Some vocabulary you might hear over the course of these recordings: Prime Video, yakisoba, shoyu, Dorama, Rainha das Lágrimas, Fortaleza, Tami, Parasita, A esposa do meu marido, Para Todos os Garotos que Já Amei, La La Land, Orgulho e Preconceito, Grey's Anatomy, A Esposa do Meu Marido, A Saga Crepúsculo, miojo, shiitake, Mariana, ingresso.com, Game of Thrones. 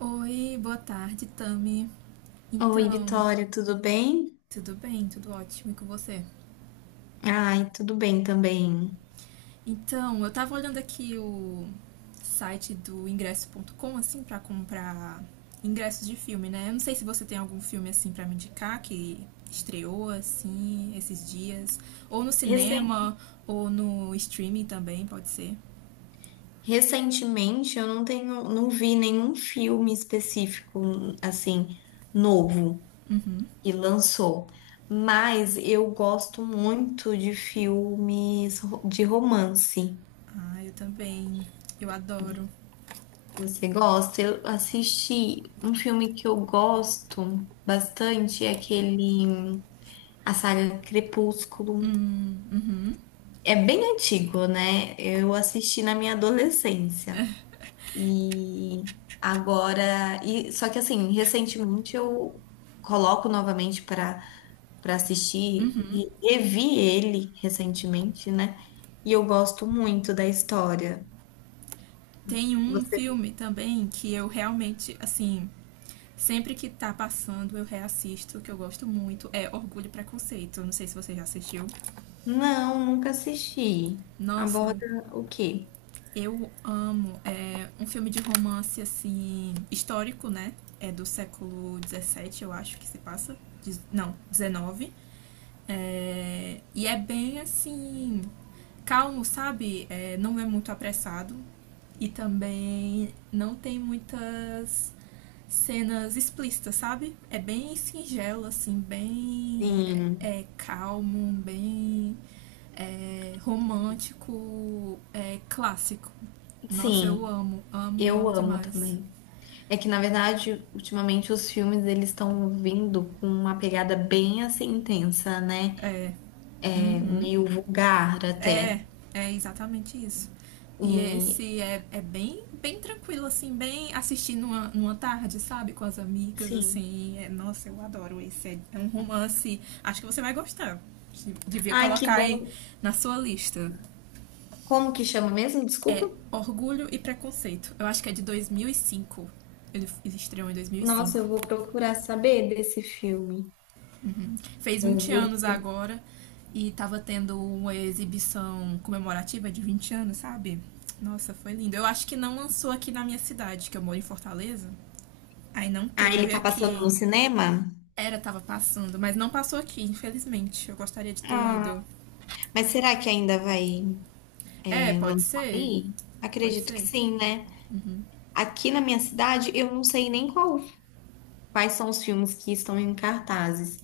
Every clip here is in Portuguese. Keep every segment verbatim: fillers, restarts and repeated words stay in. Oi, boa tarde, Tami. Oi, Então, Vitória, tudo bem? tudo bem? Tudo ótimo e com você? Ai, tudo bem também. Então, eu tava olhando aqui o site do ingresso ponto com assim pra comprar ingressos de filme, né? Eu não sei se você tem algum filme assim pra me indicar que estreou assim esses dias, ou no Recen- cinema, ou no streaming também, pode ser. Recentemente eu não tenho, não vi nenhum filme específico, assim, novo que lançou, mas eu gosto muito de filmes ro- de romance. Ah, eu também. Eu adoro. Você gosta? Eu assisti um filme que eu gosto bastante, é aquele A Saga Crepúsculo. É bem antigo, né? Eu assisti na minha adolescência. E agora, e só que assim, recentemente eu coloco novamente para para assistir, re- revi ele recentemente, né? E eu gosto muito da história. Tem um Você? filme também que eu realmente, assim, sempre que tá passando, eu reassisto, que eu gosto muito, é Orgulho e Preconceito. Não sei se você já assistiu. Não, nunca assisti. Aborda Nossa, o quê? eu amo. É um filme de romance, assim, histórico, né? É do século dezessete eu acho que se passa. Não, dezenove. É, E é bem, assim, calmo, sabe? É, não é muito apressado. E também não tem muitas cenas explícitas, sabe? É bem singelo, assim, bem Sim, é, é calmo, bem é, romântico, é, clássico. Nossa, eu sim, amo, amo, eu amo amo demais. também. É que, na verdade, ultimamente os filmes eles estão vindo com uma pegada bem assim intensa, né? É Uhum. meio vulgar É, até. é exatamente isso. E E esse é, é bem, bem tranquilo, assim, bem assistir numa, numa tarde, sabe? Com as amigas, sim. assim. É, nossa, eu adoro esse. É, é um romance. Acho que você vai gostar. Devia Ai, que colocar aí bom. na sua lista. Como que chama mesmo? Desculpa. Orgulho e Preconceito. Eu acho que é de dois mil e cinco. Ele, ele estreou em Nossa, dois mil e cinco. eu vou procurar saber desse filme. Fez vinte anos Orgulho. agora e tava tendo uma exibição comemorativa de vinte anos, sabe? Nossa, foi lindo. Eu acho que não lançou aqui na minha cidade, que eu moro em Fortaleza. Aí não Ah, ele teve tá passando aqui. no cinema? Era, tava passando, mas não passou aqui, infelizmente. Eu gostaria de ter Ah. ido. Mas será que ainda vai É, é, pode lançar ser. aí? Pode Acredito que ser. sim, né? Aqui na minha cidade, eu não sei nem qual, quais são os filmes que estão em cartazes.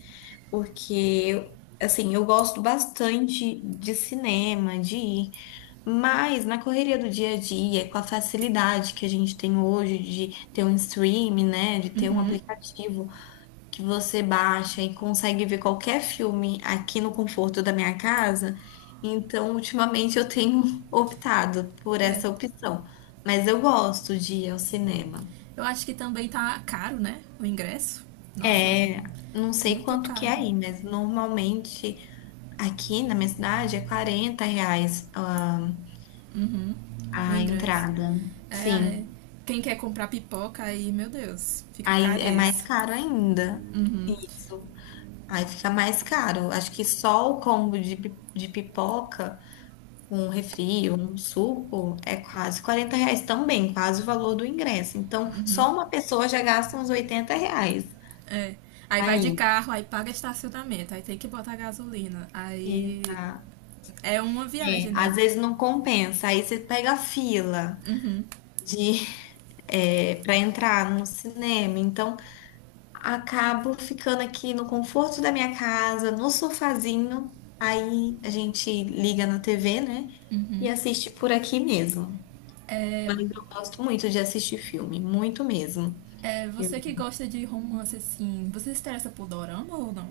Porque assim, eu gosto bastante de cinema, de ir, mas na correria do dia a dia, com a facilidade que a gente tem hoje de ter um stream, né, de ter um aplicativo que você baixa e consegue ver qualquer filme aqui no conforto da minha casa, então ultimamente eu tenho optado por essa opção, mas eu gosto de ir ao cinema. Eu acho que também tá caro, né? O ingresso. Nossa, É, não sei muito quanto que é caro. aí, mas normalmente aqui na minha cidade é quarenta reais a Uhum. O a ingresso. entrada. É, é. Sim. Quem quer comprar pipoca aí, meu Deus, fica Aí caro é mais esse. caro ainda. Uhum. Isso. Aí fica mais caro. Acho que só o combo de, pi- de pipoca, um refri, um suco, é quase quarenta reais também, quase o valor do ingresso. Então, só uma pessoa já gasta uns oitenta reais. É. Aí vai de Aí, carro, aí paga estacionamento, aí tem que botar gasolina. Aí exato. é uma É, viagem, né? às vezes não compensa. Aí você pega a fila Hum, de, é, para entrar no cinema. Então, acabo ficando aqui no conforto da minha casa, no sofazinho. Aí a gente liga na T V, né? E hum. assiste por aqui mesmo. É, Mas eu gosto muito de assistir filme, muito mesmo. é, Eu- você que gosta de romance assim, você se interessa por Dorama ou não?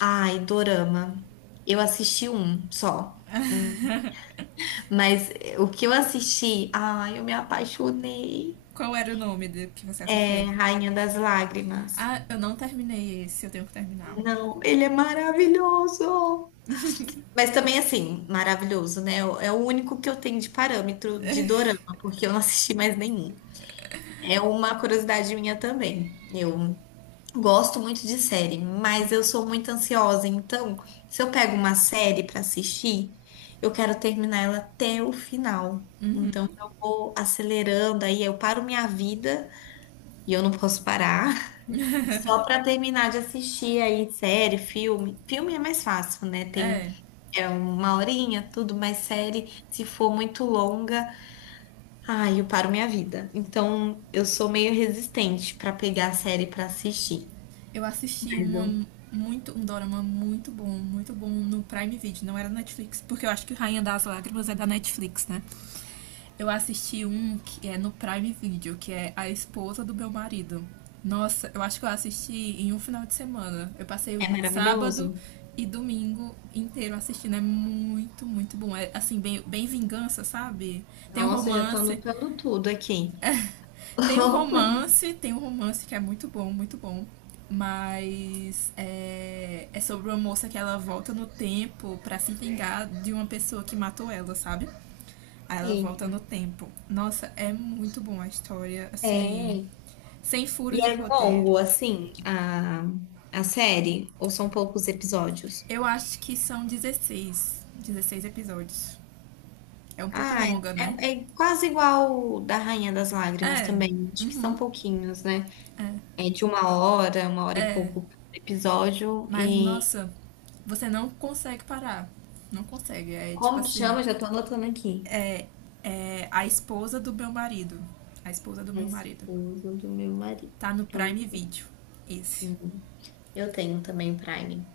Ai, Dorama. Eu assisti um só. Hum, Mas eh, o que eu assisti, ai, eu me apaixonei. Qual era o nome de, que você É assistiu? Rainha das Lágrimas. Ah, eu não terminei esse, eu tenho que terminar. Não, ele é maravilhoso. Mas também, assim, maravilhoso, né? É o único que eu tenho de parâmetro de dorama, porque eu não assisti mais nenhum. É uma curiosidade minha também. Eu gosto muito de série, mas eu sou muito ansiosa. Então, se eu pego uma série pra assistir, eu quero terminar ela até o final. Então, eu vou acelerando, aí eu paro minha vida e eu não posso parar. Só pra terminar de assistir aí série, filme. Filme é mais fácil, né? Tem É, é uma horinha, tudo mais série. Se for muito longa, ai, eu paro minha vida. Então, eu sou meio resistente pra pegar a série pra assistir. eu assisti Mas uma eu- muito um dorama muito bom, muito bom no Prime Video, não era Netflix, porque eu acho que Rainha das Lágrimas é da Netflix, né? Eu assisti um que é no Prime Video, que é A Esposa do Meu Marido. Nossa, eu acho que eu assisti em um final de semana. Eu passei o É sábado maravilhoso. e domingo inteiro assistindo. É muito, muito bom. É assim, bem, bem vingança, sabe? Tem um Nossa, eu já tô romance, anotando tudo aqui. tem um romance, tem um romance que é muito bom, muito bom. Mas é, é sobre uma moça que ela volta no tempo pra se vingar de uma pessoa que matou ela, sabe? Aí ela volta Eita. no tempo. Nossa, é muito bom a história, assim, É. sem E furos de é roteiro. longo, assim, a, a série? Ou são poucos episódios? Eu acho que são dezesseis dezesseis episódios. É um pouco Ah, longa, né? é, é quase igual o da Rainha das Lágrimas É, também. Acho que são pouquinhos, né? É de uma hora, uma hora e pouco por episódio. mas E nossa, você não consegue parar. Não consegue. É tipo como que assim, chama? Já tô anotando aqui. é a esposa do meu marido. A esposa do A meu marido. esposa do meu marido. Tá no Tô Prime Video. Esse. anotando. Eu tenho também Prime.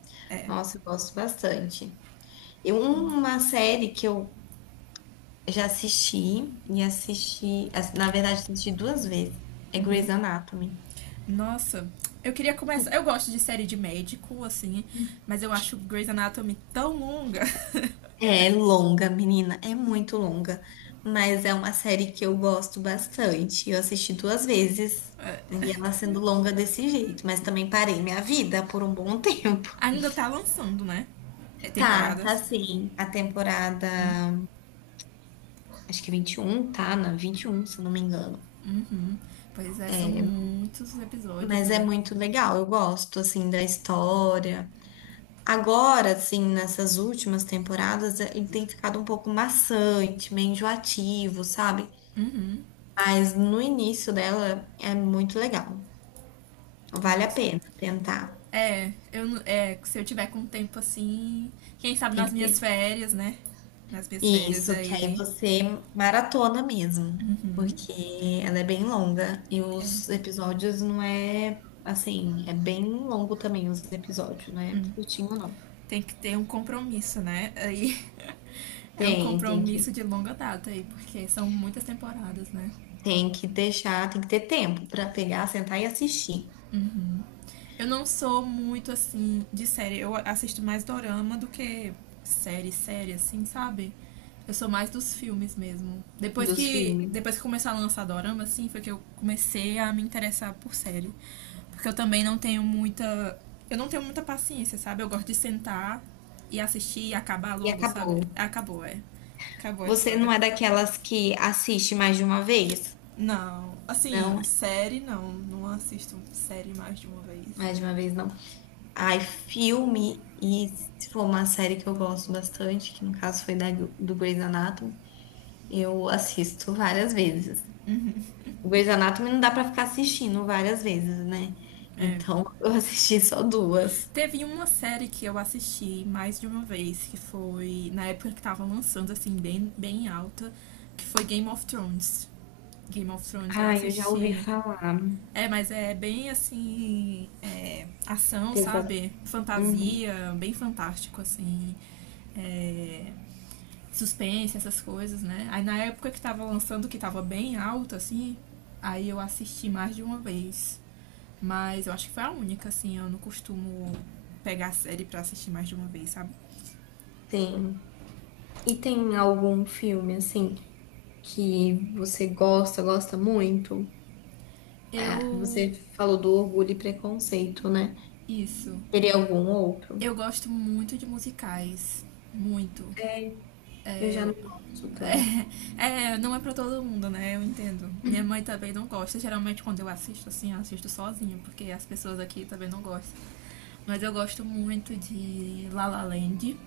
Nossa, eu gosto bastante. Eu, uma série que eu já assisti e assisti, as- na verdade, assisti duas vezes, é Grey's Anatomy. Nossa, eu queria começar. Eu gosto de série de médico, assim, mas eu acho Grey's Anatomy tão longa. É longa, menina, é muito longa, mas é uma série que eu gosto bastante. Eu assisti duas vezes e ela sendo longa desse jeito, mas também parei minha vida por um bom tempo. Ainda tá lançando, né? É, Tá, tá, Temporadas. sim. A temporada, acho que é vinte e um, tá na vinte e um, se eu não me engano. Pois é, são muitos episódios, Mas é né? muito legal, eu gosto assim da história. Agora, assim, nessas últimas temporadas, eh, ele tem ficado um pouco maçante, meio enjoativo, sabe? Mas no início dela é muito legal. Vale a Nossa. pena tentar. É, eu é, se eu tiver com tempo assim, quem sabe Tem que nas minhas ter. férias, né? Nas minhas férias Isso, que aí aí você maratona mesmo, porque ela é bem longa e os episódios não é assim, é bem longo também os episódios, não é curtinho não. tem que ter um compromisso, né? Aí é um Tem, tem compromisso que, de longa data aí, porque são muitas temporadas, né? tem que deixar, tem que ter tempo pra pegar, sentar e assistir Eu não sou muito assim de série, eu assisto mais dorama do que série, série assim, sabe? Eu sou mais dos filmes mesmo. Depois dos que filmes. depois que começou a lançar dorama assim, foi que eu comecei a me interessar por série. Porque eu também não tenho muita eu não tenho muita paciência, sabe? Eu gosto de sentar e assistir e acabar E logo, acabou. sabe? Acabou, é. Acabou a Você não história. é daquelas que assiste mais de uma vez? Não, Não, assim, série não, não assisto série mais de uma vez. mais de uma vez não. Ai, filme, e se for uma série que eu gosto bastante, que no caso foi da, do Grey's Anatomy, eu assisto várias vezes. O Grey's Anatomy não dá pra ficar assistindo várias vezes, né? Então, eu assisti só duas. Teve uma série que eu assisti mais de uma vez, que foi na época que tava lançando, assim, bem, bem alta, que foi Game of Thrones. Game of Thrones eu Ai, eu já ouvi assisti. falar. É, mas é bem assim. É, ação, Pesa. sabe? Uhum, Fantasia, bem fantástico, assim. É, suspense, essas coisas, né? Aí na época que tava lançando, que tava bem alto, assim, aí eu assisti mais de uma vez. Mas eu acho que foi a única, assim, eu não costumo pegar série pra assistir mais de uma vez, sabe? tem. E tem algum filme, assim, que você gosta, gosta muito? É, Eu. você falou do Orgulho e Preconceito, né? Isso. Teria algum outro? Eu gosto muito de musicais. Muito. É, eu já não gosto tanto. É, é, não é pra todo mundo, né? Eu entendo. Minha mãe também não gosta. Geralmente quando eu assisto, assim, eu assisto sozinha, porque as pessoas aqui também não gostam. Mas eu gosto muito de La La Land,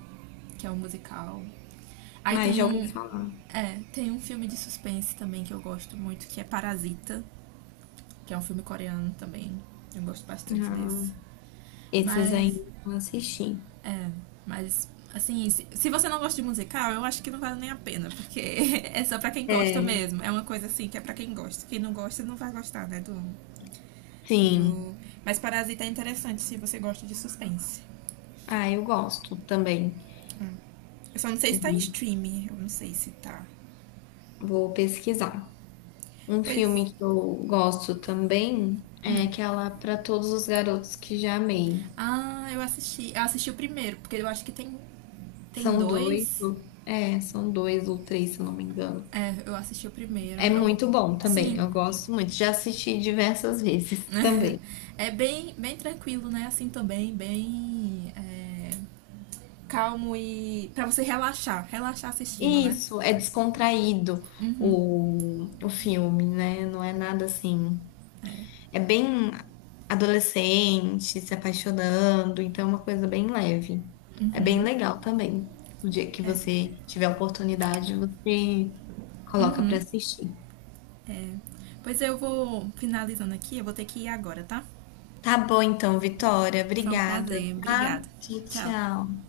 que é um musical. Aí Ai, tem já ouvi um. falar. É, tem um filme de suspense também que eu gosto muito, que é Parasita, que é um filme coreano também. Eu gosto bastante Ah, desse. esses aí Mas. eu não assisti. Mas, assim, se, se você não gosta de musical, eu acho que não vale nem a pena, porque é só pra quem gosta É, mesmo. É uma coisa assim que é pra quem gosta. Quem não gosta não vai gostar, né? Do. sim. Do... Mas Parasita é interessante se você gosta de suspense. Ah, eu gosto também. Eu só não sei se tá em Uhum. streaming. Eu não sei se tá. Vou pesquisar. Um Pois. filme que eu gosto também é aquela Para Todos os Garotos que Já Amei. Ah, eu assisti. Eu assisti o primeiro, porque eu acho que tem, tem São dois, dois. ou- é, são dois ou três, se eu não me engano. Eu assisti o É primeiro. Eu, muito bom também, sim, eu gosto muito. Já assisti diversas vezes também. é bem, bem tranquilo, né? Assim também, bem é, calmo e para você relaxar, relaxar assistindo, né? Isso, é descontraído o, o filme, né? Não é nada assim. É bem adolescente, se apaixonando, então é uma coisa bem leve. É bem legal também. O dia que você tiver a oportunidade, você coloca pra assistir. É. Pois eu vou finalizando aqui, eu vou ter que ir agora, tá? Tá bom então, Vitória. Foi um Obrigada, prazer, tá? obrigada. Tchau, Tchau. tchau.